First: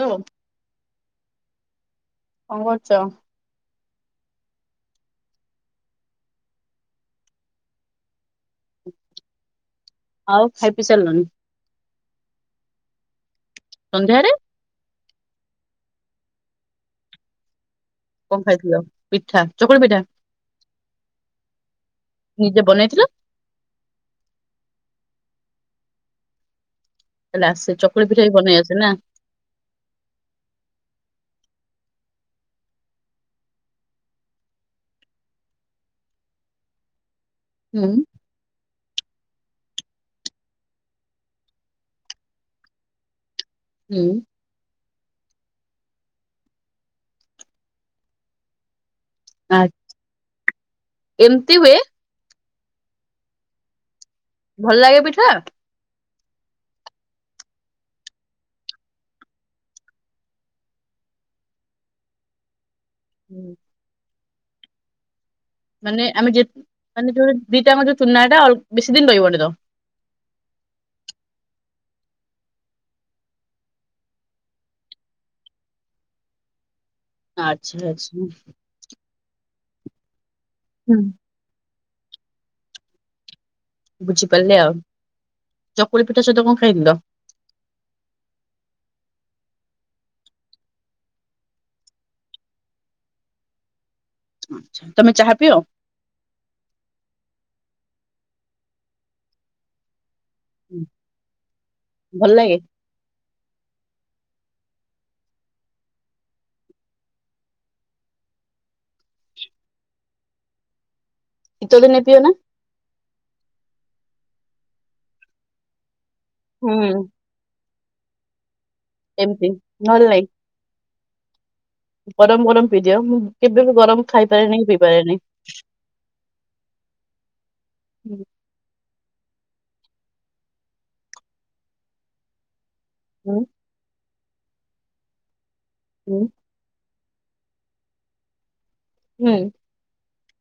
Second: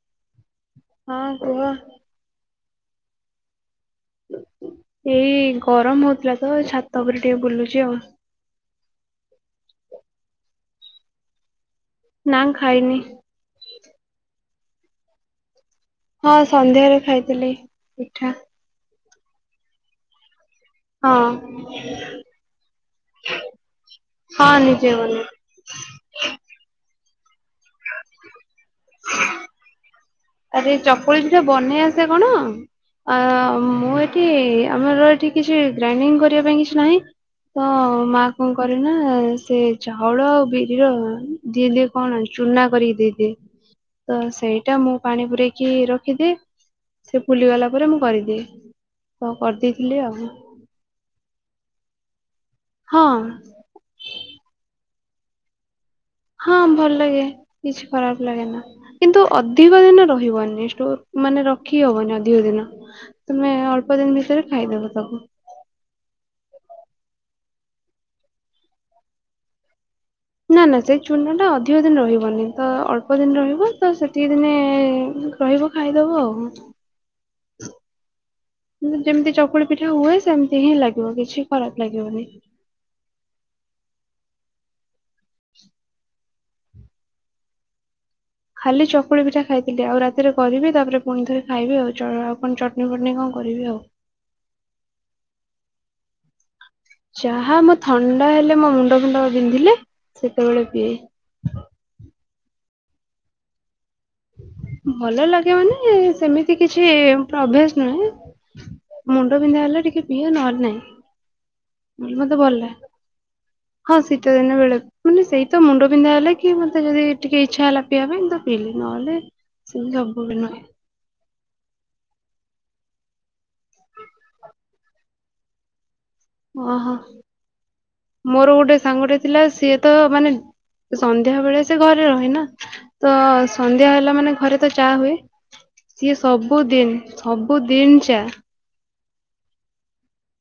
ଲୋମ୍ ହଁ କୁହ? କଣ କରୁଚ? ଏଇ ଗରମ ହଉଥିଲା ତ ଛାତ ଉପରେ ଟିକେ ବୁଲୁଚି ଆଉ। ଆଉ ଖାଇ ପିଇ ସାରଲନି? ନାଁ ଖାଇନି। ସନ୍ଧ୍ୟାରେ ହଁ ସନ୍ଧ୍ୟାରେ ଖାଇଥିଲି। ପିଠା। କଣ ଖାଇଥିଲ ପିଠା ଚକୁଳି ପିଠା? ହଁ ନିଜେ ବନେଇଥିଲ ହଁ ନିଜେ ବନେଇକି। ତାହେଲେ ଆସେ ଚକୁଳି ପିଠାବି ବନେଇ ଆସେ ନା? ଆରେ ଚକୁଳି ପିଠା ବନେଇ ଆସେ କଣ ଆ ମୁଁ ଏଠି ଆମର ଏଠି କିଛି ଗ୍ରାଇଣ୍ଡିଙ୍ଗ କରିବା ପାଇଁ କିଛି ନାହିଁ ତ ହୁଁ ମା କଣ କରେ ନା ସେ ଚାଉଳ ଆଉ ବିରିର ଦିଏ ଦିଏ କଣ ଚୁନା କରିକି ଦେଇ ହି ହୁଁ ତ ସେଇଟା ମୁଁ ପାଣି ପୁରେଇକି ରଖିଦିଏ ସେ ଫୁଲିଗଲା ପରେ ମୁଁ କରିଦିଏ। ତ କରଦେଇଥିଲି ଆଉଁ। ଏମତି ହୁଏ? ହଁ। ଭଲ ଲାଗେ ପିଠା? ହଁ ଭଲ ଲାଗେ କିଛି ଖରାପ ଲାଗେ ନା। କିନ୍ତୁ ଅଧିକ ଦିନ ରହିବନି ଷ୍ଟୋର ମାନେ ରଖି ହବନି ଅଧିକ ଦିନ। ହୁଁ, ତୁମେ ଅଳ୍ପ ଦିନି ଭିତରେ ଖାଇଦେବ ତାକୁ। ମାନେ ଆମେ ଯେ ମାନେ ଯୋଉରା ଦିଟା ଯାଙ୍କ ଯୋଉ ଚୁନାଟା ଅଳ୍ପ ବେଶୀ ଦିନ ରହିବନି ତ? ନା ନା ସେଇ ଚୁନା ଟା ଅଧିକ ଦିନ ରହିବନି ତ ଅଳ୍ପ ଦିନ ରହିବ ତ ସେତିକି ଦିନି ଇ ଇ ରହିବ ଖାଇଦବ ଆଉ। ଆଚ୍ଛା ଆଚ୍ଛା। କିନ୍ତୁ ଯେମତି ଚକୁଳି ପିଠା ହୁଏ ସେମତି ହିଁ ଲାଗିବ କିଛି ଖରାପ ଲାଗିବନି। ବୁଝିପାରଲି ଆଉ ଚକୁଳି ପିଠା ସହିତ କଣ ଖାଇଥିଲ? ଖାଲି ଚକୁଳି ପିଠା ଖାଇଥିଲି ଆଉ ରାତିରେ କରିବି ତାପରେ ଫୁଣିଥରେ ଖାଇବି ଆଉ ଚ ଅ ଅ ଆଉ କଣ ଚଟଣି ଫଟନି କଣ କରିବି ଆଉ। ଆଚ୍ଛା ତମେ ଚାହା ପିଅ? ଚାହା ମୁଁ ଥଣ୍ଡା ହେଲେ ମୋ ମୁଣ୍ଡ ଫୁଣ୍ଡ ବିନ୍ଧିଲେ ସେତେବେଳେ ହୁଁ, ପିଏ। ଭଲ ଲାଗେ? ଭଲ ଲାଗେ ମାନେ ଏ ସେମିତି କିଛି ଅଭିୟାସ ନାହିଁ। ମୁଣ୍ଡ ବିନ୍ଧା ହେଲେ ଟିକେ ପିଅ ନହେଲେ ନାଇଁ। ଶୀତ ଦିନେ ପିଅ ନା? ମତେ ଭଲ ଲାଗେ ହଁ ଶୀତ ଦିନ ବେଳେ ମାନେ ସେଇତ ମୁଣ୍ଡ ବିନ୍ଧା ହେଲା କି କି ହୁଁ ମତେ ଯଦି ଟିକେ ଇଚ୍ଛା ହେଲା ପିଇବା ପାଇଁ ତ ପିଇଲି ନହେଲେ ଏମିତି ନହେଲେ ନାଇଁ ସବୁବେଳେ ନୁହେଁ। ଗରମ ଗରମ ପିଇଦିଅ, ମୁଁ କେବେ ବି ଗରମ ଖାଇପାରେନି କି ପିଇପାରେନି। ଓ ହୋ ମୋର ଗୋଟେ ସାଙ୍ଗଟେ ଥିଲା ସିଏ ତ ମାନେ ଏ ସନ୍ଧ୍ୟା ବେଳେ ସେ ଘରେ ରହେ ନା ତ ହୁଁ ସନ୍ଧ୍ୟା ହେଲା ମାନେ ଘରେ ତ ଚା ହୁଏ ସିଏ ହୁଁ ସବୁଦିନ ସବୁଦିନ ଚା ହୁଁ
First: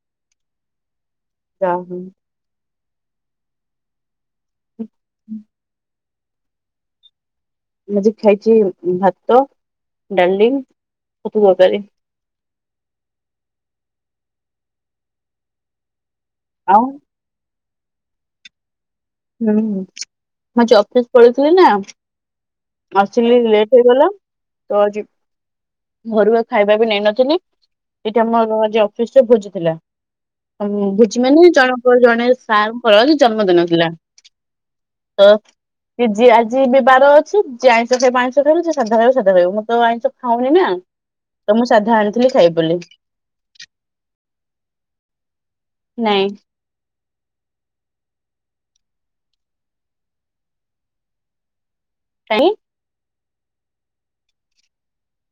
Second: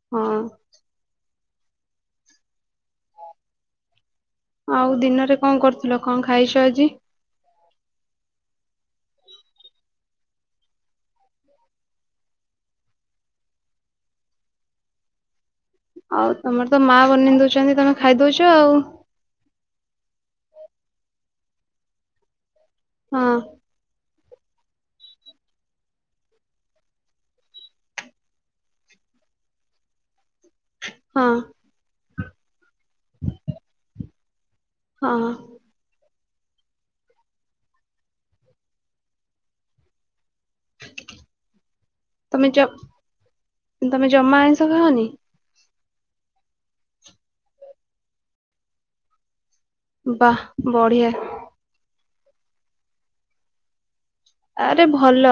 ହଁ। ଚା ହଁ ଆଉ ଦିନରେ କଣ କରୁଥିଲ, କଣ ଖାଇଛ ଆଜି? ମୁଁ ଆଜି ଖାଇଛି ଭାତ, ଡାଲି, ଛତୁ ତରକରି। ଆଉ ତମର ତ ଆଉ ମା ବନେଇ ଦଉଛନ୍ତି, ତମେ ଖାଇଦଉଛ ଆଉ ହୁଁ ହୁଁ ମୁଁ ଆଜି ଅଫିସ ପଲେଇଥିଲି ନା ହଁ ଆସିଲି ଲେଟରେ ହେଇଗଲା ତ ଆଜି ଘରୁ ଆଜି ବି ଖାଇବା ନେଇନଥିଲି ସେଇଠି ଆମର ଆଜି ଅଫିସରେ ଭୋଜିଥିଲା। ହୁଁ ହଁ ଭୋଜିମାନେ ଜଣଙ୍କର ଜଣେ ସାରଙ୍କର ଜନ୍ମଦିନ ଥିଲା। ହଁ ଯିଏ ଆଜି ବିବାଦ ଅଛିି ଯିଏ ଆଇଁଷ ଖାଇବା ଆଇଁଷ ଖାଇବ ଯିଏ ସାଧା ଖାଇବ ସେ ସାଧା ଖାଇବ ମୁଁ ତ ଆଇଁଷ ଖାଉନି ନା, ତ ମୁଁ ସାଧା ଆଣିଥିଲି ଖାଇବି ବୋଲି ତୁମେ ଜମା ଆଇଁଷ ଖାଅ ନି? ନାଇଁ। ବାଃ ବଢିଆ। କାଇଁ? ଆରେ ଭଲ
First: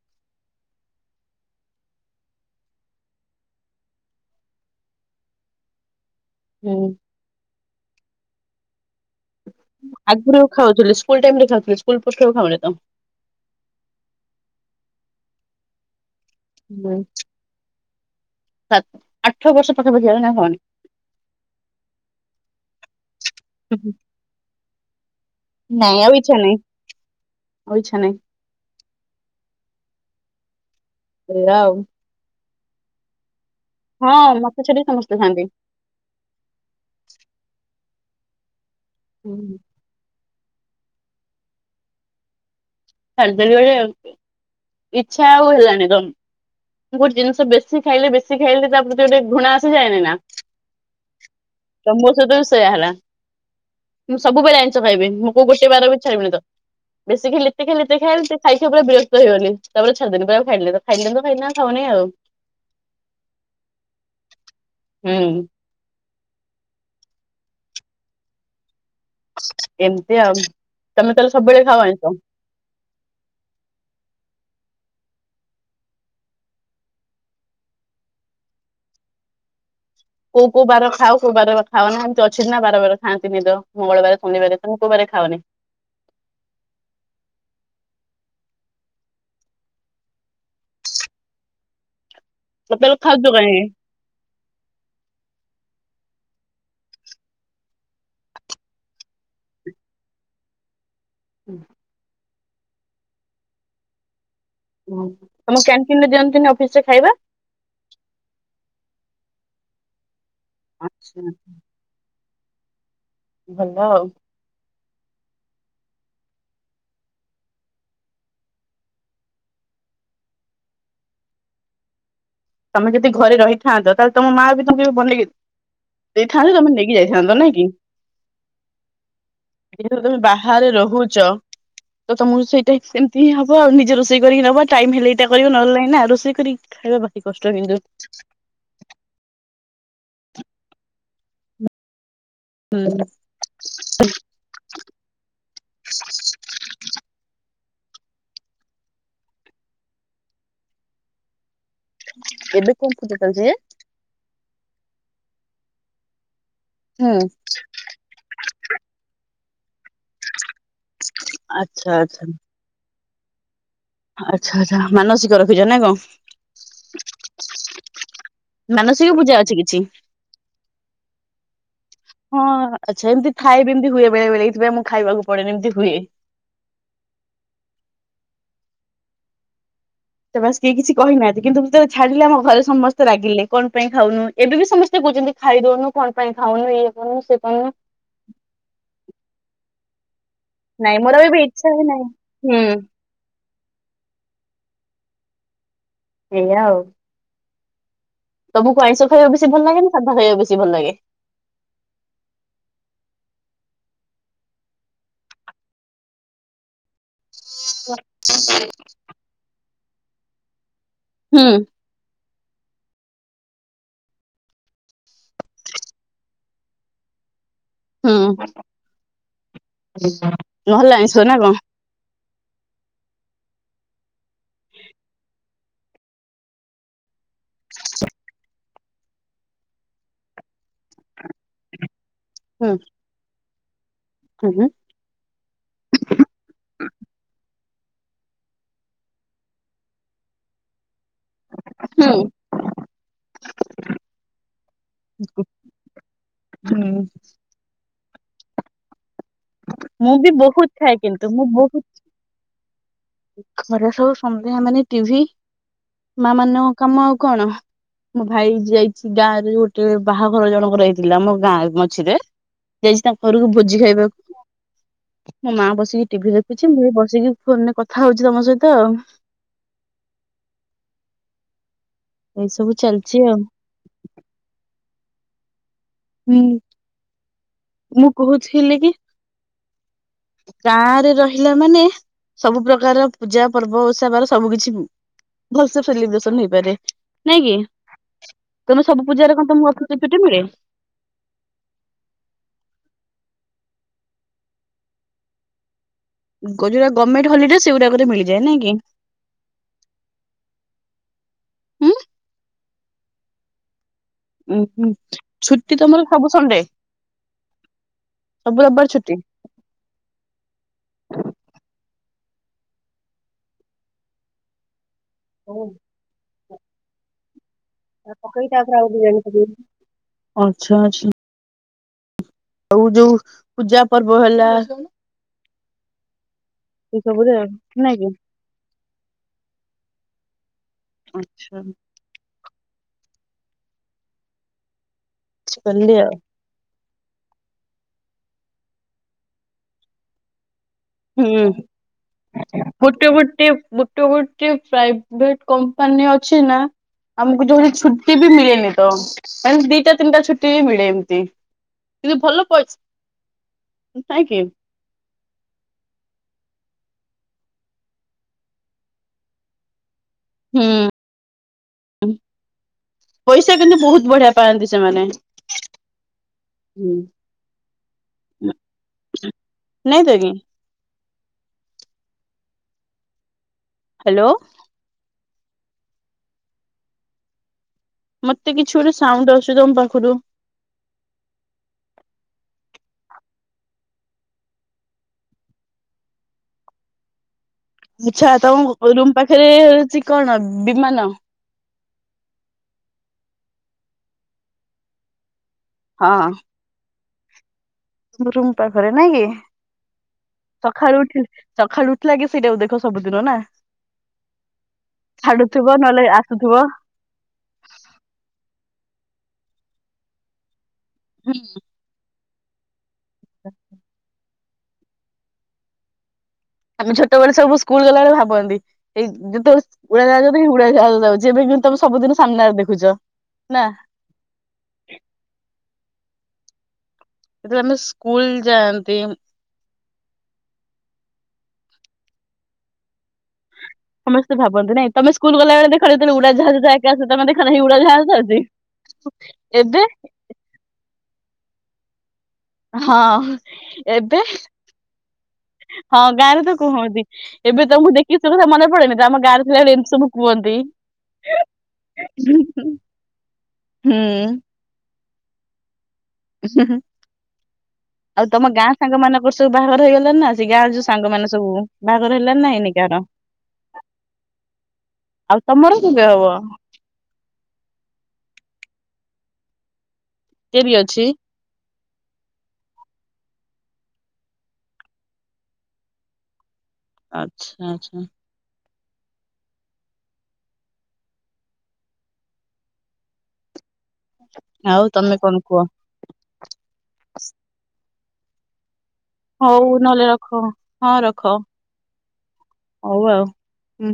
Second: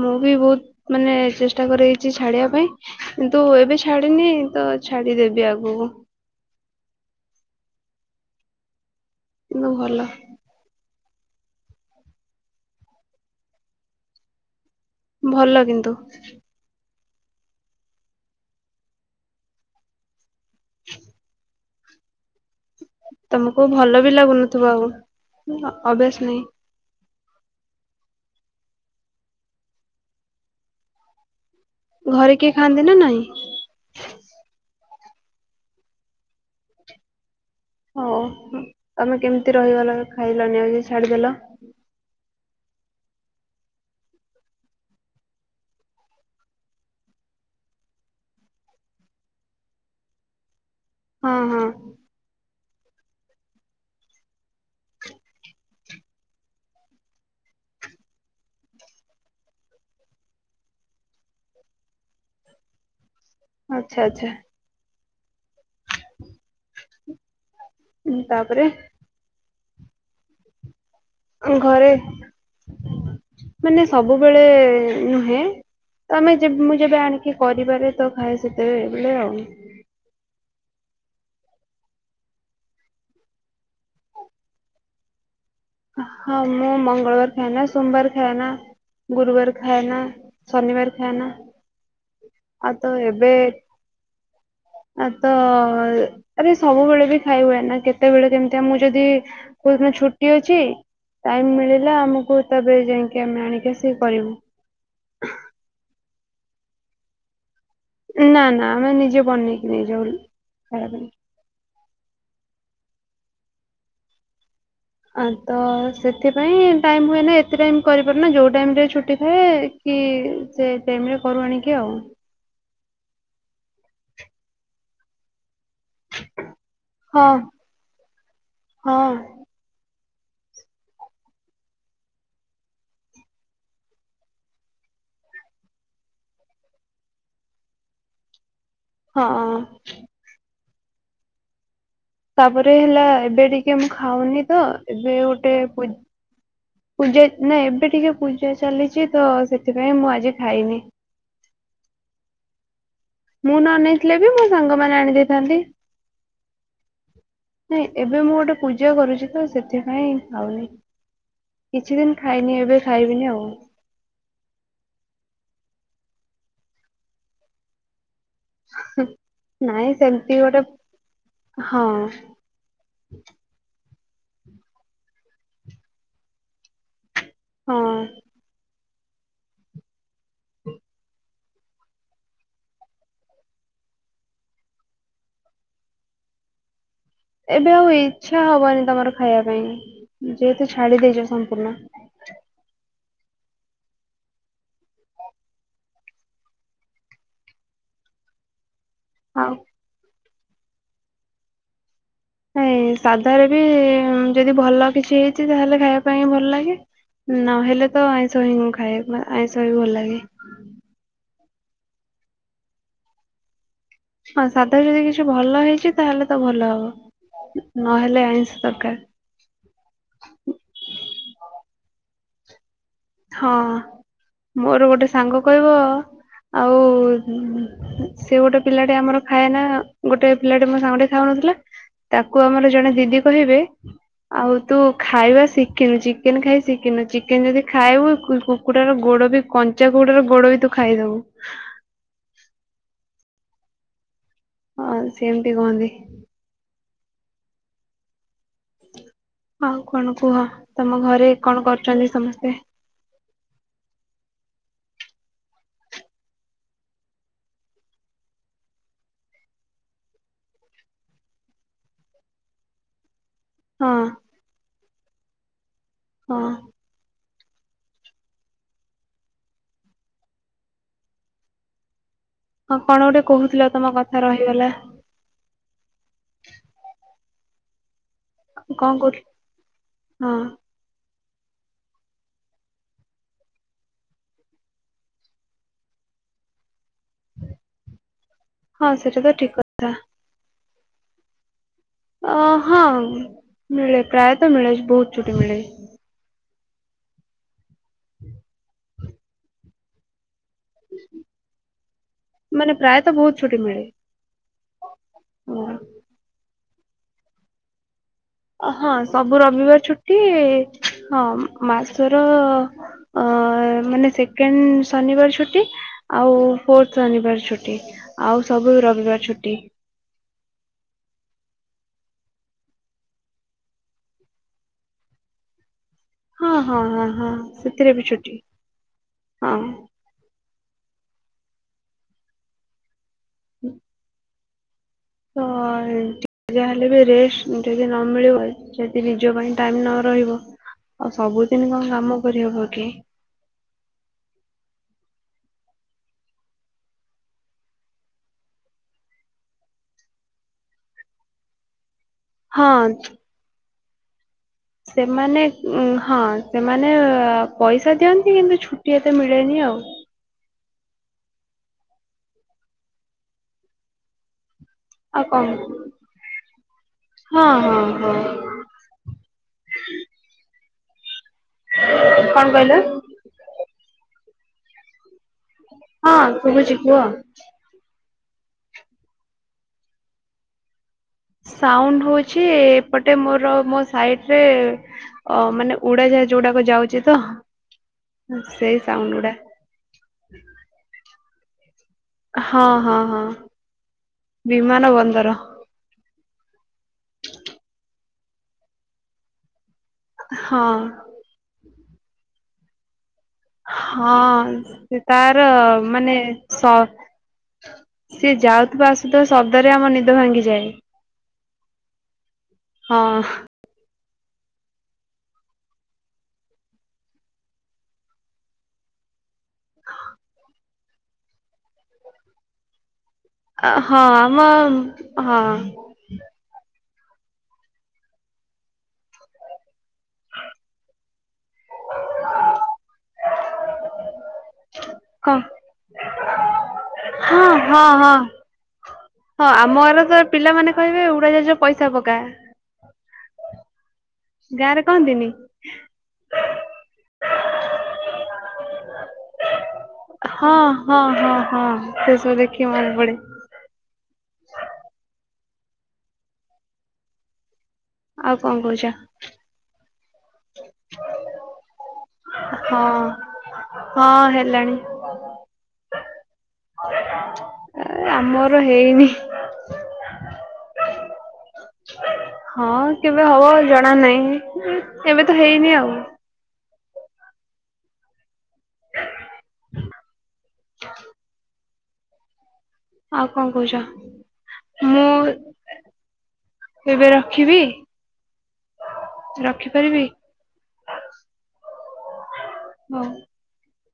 ମୁଁ ବି ବହୁତ ମାନେ ଚେଷ୍ଟା କରେଇଛି ଛାଡିବା ପାଇଁ କିନ୍ତୁ ଏବେ ଛାଡିନି ତ ଛାଡିଦେବି ଆଗକୁ। ହୁଁ କିନ୍ତୁ ଭଲ ଆଗରୁ ଖାଉଥିଲି ସ୍କୁଲ ଟାଇମରେ ଖାଉଥିଲି ସ୍କୁଲ ପରଠୁ ଆଉ ଖାଉନି ତ ଭଲ କିନ୍ତୁ ହୁଁ ଆ ଆଠ ବର୍ଷ ପାଖାପାଖି ହେଲାଣି ଆଉ ଖାଉନି। [unintelligible] ତମକୁ ହୁଁ ହୁଁ। ଭଲ ବି ଲାଗୁନଥିବ ଆଉ ନାଇଁ ଆଉ ଅଭ୍ୟାସ ଇଚ୍ଛା ନାହିଁ। ଆଉ ଇଛା ନାହିଁ। ହେଲା ଆଉ ଘରେ କିଏ ଖାଆନ୍ତି ନା ନାଇଁ? ହଁ ମୋତେ ଛାଡି ସମସ୍ତେ ଥାନ୍ତି। ହଉ ତମେ ହୁଁ। କେମିତି ରହିଗଲ ଖାଇଲ ନି ଆଜି ଛାଡିଦେଲ। ଝଡ଼ିଦେବି ବୋଲି ଆଉ କିଛି ଆଉ ହେଲାଣି, ଡନ ମୁଁ ଗୋଟେ ଜିନିଷ ବେଶୀ ଖାଇଲେ ବେଶୀ ଖେଲିଲେ ତା ପ୍ରତି ଗୋଟେ ଘୃଣା ଆସିଯାଏନି ନା। ହଁ ହଁ ତ ମୋ ସହିତ ସେୟା ହେଲା ମୁଁ ସବୁବେଳେ ଆଇଷ ଖାଇବି ମୁଁ କଉ ଗୋଟେ ବାର ବି ଛାଡିବିନି ତ ବେଶୀ ଖାଇଲି ଏତେ ଖାଇଲେ ଏତ ଖାଇଲେ ଖାଇ ଖାଇ ପୁରା ବିରକ୍ତହେଇ ଗଲି ତାପରେ ଛାଡି ଦେନି ପୁରା ଖାଇଲି ନେଇ ତ ଖାଇଲେ ତ ଖାଇନା ହଉନି ଆଉ ଆଚ୍ଛା ଆଚ୍ଛା ହୁଁ ଉ ତାପରେ ଏମତି ଆମ ଉ ଘରେ [inaudible] ମାନେ ସବୁବେଳେ ନୁହେଁ ତମେ ଯେ ମୁଁ ଯେବେ ଆଣିକି କରିିବାରେ ତ ଖାଏ ସେତେବେଳେ ଆଉ କୋଉ କୋଉ ବାର ଖାଉ କଉ ବାର ଖାଉ ନା ଏମିତି ଅଛି ନା ବାର ବାର ଖାଆନ୍ତିତିନି ଦହ ମଙ୍ଗଳବାର ଶନିବାର ତମେ କୋଉ ବାର ଖାଉନି ହଁ ମୁଁ ମଙ୍ଗଳବାର ଖାଏନା ସୋମବାର ଖାଏ ନା ଗୁରୁବାର ଖାଏନା ଶନିବାର ଖାଏନା ଆଉ ତ ତାଲେ ଏବେ ଖାଉଛ କାଇକି ଆ ତ ଆରେ ସବୁବେଳେ ବି ଖାଇ ହୁଏ ନା କେତେବେଳେ କେମତି ମୁଁ ଯଦି କେଉଁଦିନ ଛୁଟି ଅଛି ଟାଇମ ମିଳିଲା ଆମକୁ ତାପ ଯାଇକି ଆମେ ଆଣିକି ସେ କରିବୁ ଓ ତମ କ୍ୟାଣ୍ଟିନ ରେ ଦିଅନ୍ତିନି ଅଫିସ ରେ ଖାଇବା ନା ନା ଆମେ ନିଜେ ବନେଇକି ନେଇଯାଉରି ଆଛା ଭଲ ଆଉ ଆ ତ ସେଥିପାଇଁ ଟାଇମ୍ ହୁଏ ନା ଏତେ ଟାଇମ କରିପାରୁନା ଯୋଉ ଟାଇମ ରେ ଛୁଟି ଥାଏ କି ସେ ଟାଇମରେ କରୁ ଆଣିକି ଆଉ ତମେ ଯଦି ଘରେ ରହିଥାନ୍ତତା ତାହେଲେ ତମ ମା ବି ତୁେ କେ ବି ବନେଇକି ଦେଇ ଥାନ୍ତେ ତମେ ନେଇକି ହଁ ଯାଇଥାନ୍ତ ନାଇଁ କି ହଁ। ଯେହେତୁ ତମେ ବାହାରେ ରହୁଛ ତ ତମକୁ ସେଇଟା ଏମିତି ହିଁ ହବ ଆଉ ନିଜେ ରୋଷେଇ କରିକି ନବ ଟାଇମ ହେଲେ ଏଇଟା କରିବ ନହଲେ ନାଇ ନା ରୋସେଇ କରିକି ଖାଇବା ଭାରି କଷ୍ଟ କିନ୍ତୁ ହଁ ତାପରେ ହେଲା ହୁଁ ଏବେ ଟିକେ ମୁଁ ଖାଉନି ତ ଏବେ ଗୋଟେ ପୂ ପୂଜା ନା ଏବେ ଟିକେ ପୂଜା ଚାଲିଛି ତ ସେଥିପାଇଁ ମୁଁ ଆଜି ଖାଇନି ଏବେ କଉଁ ପୂଜା ଚାଲିଚି? ମୁଁ ନ ନେଇଥିଲେ ବି ମୋ ସାଙ୍ଗମାନେ ଆଣି ଦେଇେଥାନ୍ତି ହୁଁ ନାଇଁ ଏବେ ମୁଁ ଗୋଟେ ପୂଜା କରୁଛି ତ ସେଥିପାଇଁ ଆଉନି ଆଚ୍ଛା କିଛି ଦିନି ଖାଇନି ଏବେ ଖାଇବିନି ଆଉ ଆଚଛା ଆଚ୍ଛା ମାନସିକ ରଖିଛ ନାଇ କଣ ମାନସିକ ପୂଜା ଅଛି କିଛି ନାଇଁ ସେମିତି ଗୋଟେ ହଁ ହଁ ଆଚ୍ଛା ଏମି ଥା ଏମତି ହୁଏ ବେଳେ ଏଇଥିପାଇ ମୁଁ ଖାଇବାକୁ ପଡେନ ଏମିତି ହୁଏ ହଁ ତ ବାସ କିହି କିଛି କହିନାହାନ୍ତି। କିନ୍ତୁତ ଛାଡିଲେ ଆମ ଘରେ ସମସ୍ତେ ରାଗିଲେ କଣ ପାଇଁ ଖାଉନୁ ଏବେ ବି ସମସ୍ତେ କହୁଛନ୍ତି ଖାଇଦଉନୁ। କଣ ପାଇଁ ଖାଉନୁ ଏଇ କରୁନୁ। ସେ କରୁନୁ ଏବେ ଆଉ ଇଛା ହବନି ତମର ଖାଇବା ପାଇଁ। ଯେହେତୁ ଛାଡି ନାଇଁ ମୋର ଦେଇଛ ବି ବି ସମ୍ପୂର୍ଣ୍ଣ ଇଛା ହି ନହିଁ ହୁଁ। ଏଇଆ ଆଉ। ତମକୁ ଆଇଁଷ ଖାଇବା ବେସି ଆଉ ଭଲ ଲାଗେ ନା ସାଧା ଖାଇବାକୁ ବେଶୀ ଭଲ ଲାଗେ? ନାଇଁ ସାଧା ବି ଯଦି ଭଲ କିଛି ହେଇଛି ତାହେଲେ ଖାଇବା ପାଇଁ ଭଲ ଲାଗେ। ନହେଲେ ତ ଆଇଁଷ ହିଁ ମୁଁ ଖାଏ ଆଇଁଷ ହିଁ ଭଲ ଲାଗେ। ହୁଁ। ହଁ ସାଧା ଯଦି କିଛି ଭଲ ହେଇଛି ତାହେଲେ ତ ଭଲ ହବ ନହେଲେ ଆଇଁଷ ଦରକାର। ଭଲ ଆଣିସିବ ନା କଣ [unintelligible] ହଁ ମୋର ଗୋଟେ ସାଙ୍ଗ କହିବ ଆଉ ହୁଁ ସେ ଗୋଟେ ପିଲାଟି ଆମର ଖାଏ ନା ଗୋଟେ ପିଲାଟି ମୋ ସାଙ୍ଗଠ ଖାଉନଥିଲା। ତାକୁ ଆମର ହୁଁ ଜଣେ ଦିଦି କହିବେ ହୁଁ ଆଉ ହୁଁ। ତୁ ଖାଇବା ଶିଖିନୁ ଚିକେନ ଖାଇ ଶିଖିନୁ ଚିକେନ ଯଦି ଖାଇବୁ କୁକୁଡାର ଗୋଡ ବି କଞ୍ଚା କୁକୁଡ ର ଗୋଡ ବି ତୁ ଖାଇଦବୁ। ହୁଁ। ହଁ ସେମତି କୁହନ୍ତି। ହୁଁ। ଆଉ ମୁଁ କଣ ବି କୁହ ବହୁତ ଖାଏ ତମ ଘରେ କିନ୍ତୁ ମୁଁ କଣ ବହୁତ କରୁଛନ୍ତି ସମସ୍ତେ? ଖରା ସବୁ ସନ୍ଦା ମାନେ ଟିଭି ମା ମାନଙ୍କ କାମ ଆଉ କଣ? ମୋ ଭାଇ ଯାଇଛି ଗାଁରେ ଗୋଟେ ବାହାଘର ଜଣକ ହେଇଥିଲା ଆମ ଗାଁ ମଝିରେ ଯାଇଛି ତାଙ୍କ ଘରକୁ ଭୋଜି ହଁ ଖାଇବାକୁ। ମୁଁ ମା ବସିକି ଟିଭି ହଁ ଦେଖୁଛି ମୁଁ ବସିକି ଫୋନରେ କଥା ହଉଛି ତମ ସହିତ ଆଉ। ଏଇ ସବୁ ହଁ କଣ ଚାଲିଛି ଗୋଟେ ଆଉ କହୁଥିଲ ତମ କଥା ରହିଥିଲା। ହୁଁ ମୁଁ କହୁଥିଲି କଣ କି? କହୁଥି ହଁ ଗାଁରେ ରହିଲା ମାନେ ସବୁ ପ୍ରକାର ପୂଜା ପର୍ବ ଓସବାର ସବୁ କିିଛି ଭଲସେ ସେଲିବ୍ରେସନ ହେଇପାରେ ନାଇଁ କି? ତମେ ହଁ ସେଟା ତ ସବୁୂଜାରେ କଣ ଠିକ ତମ କଥା ଅଫିସରୁ ଛୁଟି ମିଳେ। ଅ ହଁ ମିଳେ ପ୍ରାୟତଃ ମିଳେ ବହୁତ ଚଛୁଟି ମିଳେ। ଗୋଉଟା ଗଭର୍ଣମେଣ୍ଟ ହଲିଡେ ସେଇଗୁଡାକରେ ମିଳିଯଏ ନାଇଁ କି? ହୁଁ ମାନେ ପ୍ରାୟତଃ ବହୁତ ଛୁଟି ମିଳେ। ଉଁ ହୁଁ ହଁ। ଛୁଟି ତମର ସବୁ ସଣ୍ଡେ ସବୁ ରବିବାର ହଁ ଛୁଟି ସବୁ ରବିବାର ଛୁଟି ହଁ ମାସର ଅ ମାନେ ସେକେଣ୍ଡ ଶନିବାର ଛୁଟି ସବୁ ଆଉ ଫୋର୍ଥ ଶନିବାର ଛୁଟି। ଛୁଟି ପକେଇ ଆଉ ସବୁ ରବିବାର ଛୁଟି। ଅଛ ଆଛା। ଆଉ ଯୋଉ ପୂଜା ପର୍ବ ହେଲା। ହଁ ହଁ ହଁ ହଁ ସବୁରେ ସେଥିରେ ନାଇଁ ବି କି ଛୁଟି ହଁ। ଆଁଛା। ହୁଁ। କିଛି କଲି ଏବେ। ଯାହେଲେ ବି ରେଷ୍ଟ ଯଦି ନ ମିଳିବ ଯଦି ନିଜ ପାଇଁ ଟାଇମ୍ ନ ରହିବ। ଆଉ ହୁଁ ସବୁଦିନ କଣ କାମ କରିହବ କି ଗୋଟେ ଗୋଟେ ମୁ ଟେ ଗୋଟେ ପ୍ରାଇଭେଟ କମ୍ପାନୀ ଅଛି ନା ଆମକୁ ଯୋଉଠି ଛୁଟି ବି ମିଳେନି ତ। ମାନେ ଦିଟା ତିନିଟା ଛୁଟି ବି ମିଳେ ଏମିତି। କିନ୍ତୁ ଭଲ ହଁ ପଇସା ନାଇଁକି? ସେମାନେ ହଁ ସେମାନେ ପଇସା ଦିଅନ୍ତି କିନ୍ତୁ ଛୁଟି ଏତେ ମିଳେନି ଆଉ। ହୁଁ ପଇସା କିନ୍ତୁ ବହୁତ ବଢିଆ ପାଆନ୍ତି। ମାନ ଆଉ କଣ ହଁ ହଁ ହଁ ହଁ [inaudible] ନାଇଁ ତ ଆଜ୍ଞା [inaudible] କଣ କହିଲ? ହ୍ୟାଲୋ ହଁ ଶୁଭୁଛି କୁହ। ମତେ କିଛି ଗୋଟେ ସାଉଣ୍ଡ ଆସୁଛି ତମ ପାଖରୁ। ସାଉଣ୍ଡ ହେଉଛି ଏପଟେ ମୋର ମୋ ସାଇଟରେ ଅ ମାନେ ଉଡା ଯାହାଜ ଉଡାକ ଯାଉଛି ତ। ଆଛା ସେଇ ତମ ସାଉଣ୍ଡ ରୁମ ଗୁଡା। ପାଖରେ ହେଉଛି କଣ ବିମାନ। ହଁ ହଁ ହଁ ବିମାନ ବନ୍ଦର। ହଁ ରମ ପାଖରେ ନାଇଁ କି ହଁ ସକାଳୁ ଉଠି - ସଖାଳୁ ଉଠିଲେ ଆଗ ସେଇଟାକୁ ଦେଖ ସବୁଦିନ ନା ହଁ ସେ ତାର ଛାଡୁଥିବ ନହେଲେ ମାନେ ଆସୁଥିବ ସ ସିଏ ଯାଉଥିବା ଆସୁଥିବା ଶବ୍ଦରେ ଆମ ନିଦ ଭାଙ୍ଗିଯାଏ। ହୁଁ ହଁ ଆଛା ଆମେ ଛୋଟବେଳେ ସବୁ ସ୍କୁଲ ଗଲାବେଳେ ଭାବନ୍ତି ଏଇ ଯେତେବେଳେ ଉଡାଯାହାଜ ଦେଖନ୍ତି ଉଡାଯାହାଜ ଯାଉଛି। ଯେବେ କିନ୍ତୁ ତମେ ସବୁଦିନ ସାମ୍ନାରେ ଦେଖୁଛ। ନା ହଁ ଆମ ହଁ ଯେତେବେଳେ ଆମେ ସ୍କୁଲ ଯାଆନ୍ତି। ସମସ୍ତେ ଭାବନ୍ତି ନାଁଇ। ତମ କ ସ୍କୁଲ ଗଲାବେଳେ ଦେଖ ଯେତେବେଳେ ଉଡାଯାହାଜ ଯାଏ। ମେ ହଁ ଖାନ ଉୁଡା ହଁ ହଁ। ଯାସଛି ଏବେ [inaudible] ପିଲାମାନେେ କହିବେ ଉଡାଯାହଜ ପଇସା ପକା। ହଁ ଏବେ। ଗାଁରେ କହନ୍ତିନି ହଁ ଗାଁ ରେ ତ କୁହନ୍ତି, ଏବେ ତମକୁ ଦେଖିକି ସବୁ କଥା ମନେ ପଡେନି ଆମ ଗାଁରେ ଥିଲାବେଳେ ଏମିତି ସବୁ ହଁ କୁହନ୍ତି ହଁ ହଁ ହଁ ସେସବୁ ଦେଖିକି ମନେ ପଡେ। ହୁଁ ହଁ ହ ଆଉ ତମ କଣ ଗାଁ କହୁଛ ସାଙ୍ଗ ମାନଙ୍କର ସବୁ ବାହାର ହେଇଗଲାଣି ନା। ସେ ଗାଁ ଯୋଉ ସାଙ୍ଗ ମାନେ ସବୁ ବାହାଘର ହେଲାଣି ନା ହେଇନି କାହାର? ହଁ ହଁ ହେଲାଣି। ଆଉ ତମର କେବେ ହବ? ଆମର ହେଇନି। ଡେରି ଅଛି। ହଁ କେବେ ହବ ଜଣା ନାହିଁ ଏବେ ତ ହେଇନି ଆଉ। ଆଛା ଆଛା। [inaudible] ଆଉ କଣ କୋହୁଚ? ଆଉ ତମେ କଣ କୁହ। ଏବେ ରଖିବି? ହୋଉ ନହେଲେ ରଖିପାରିବି ରଖ ହଁ ରଖ ହୋଉ ହଉ। ଆଉ ହୁଁ।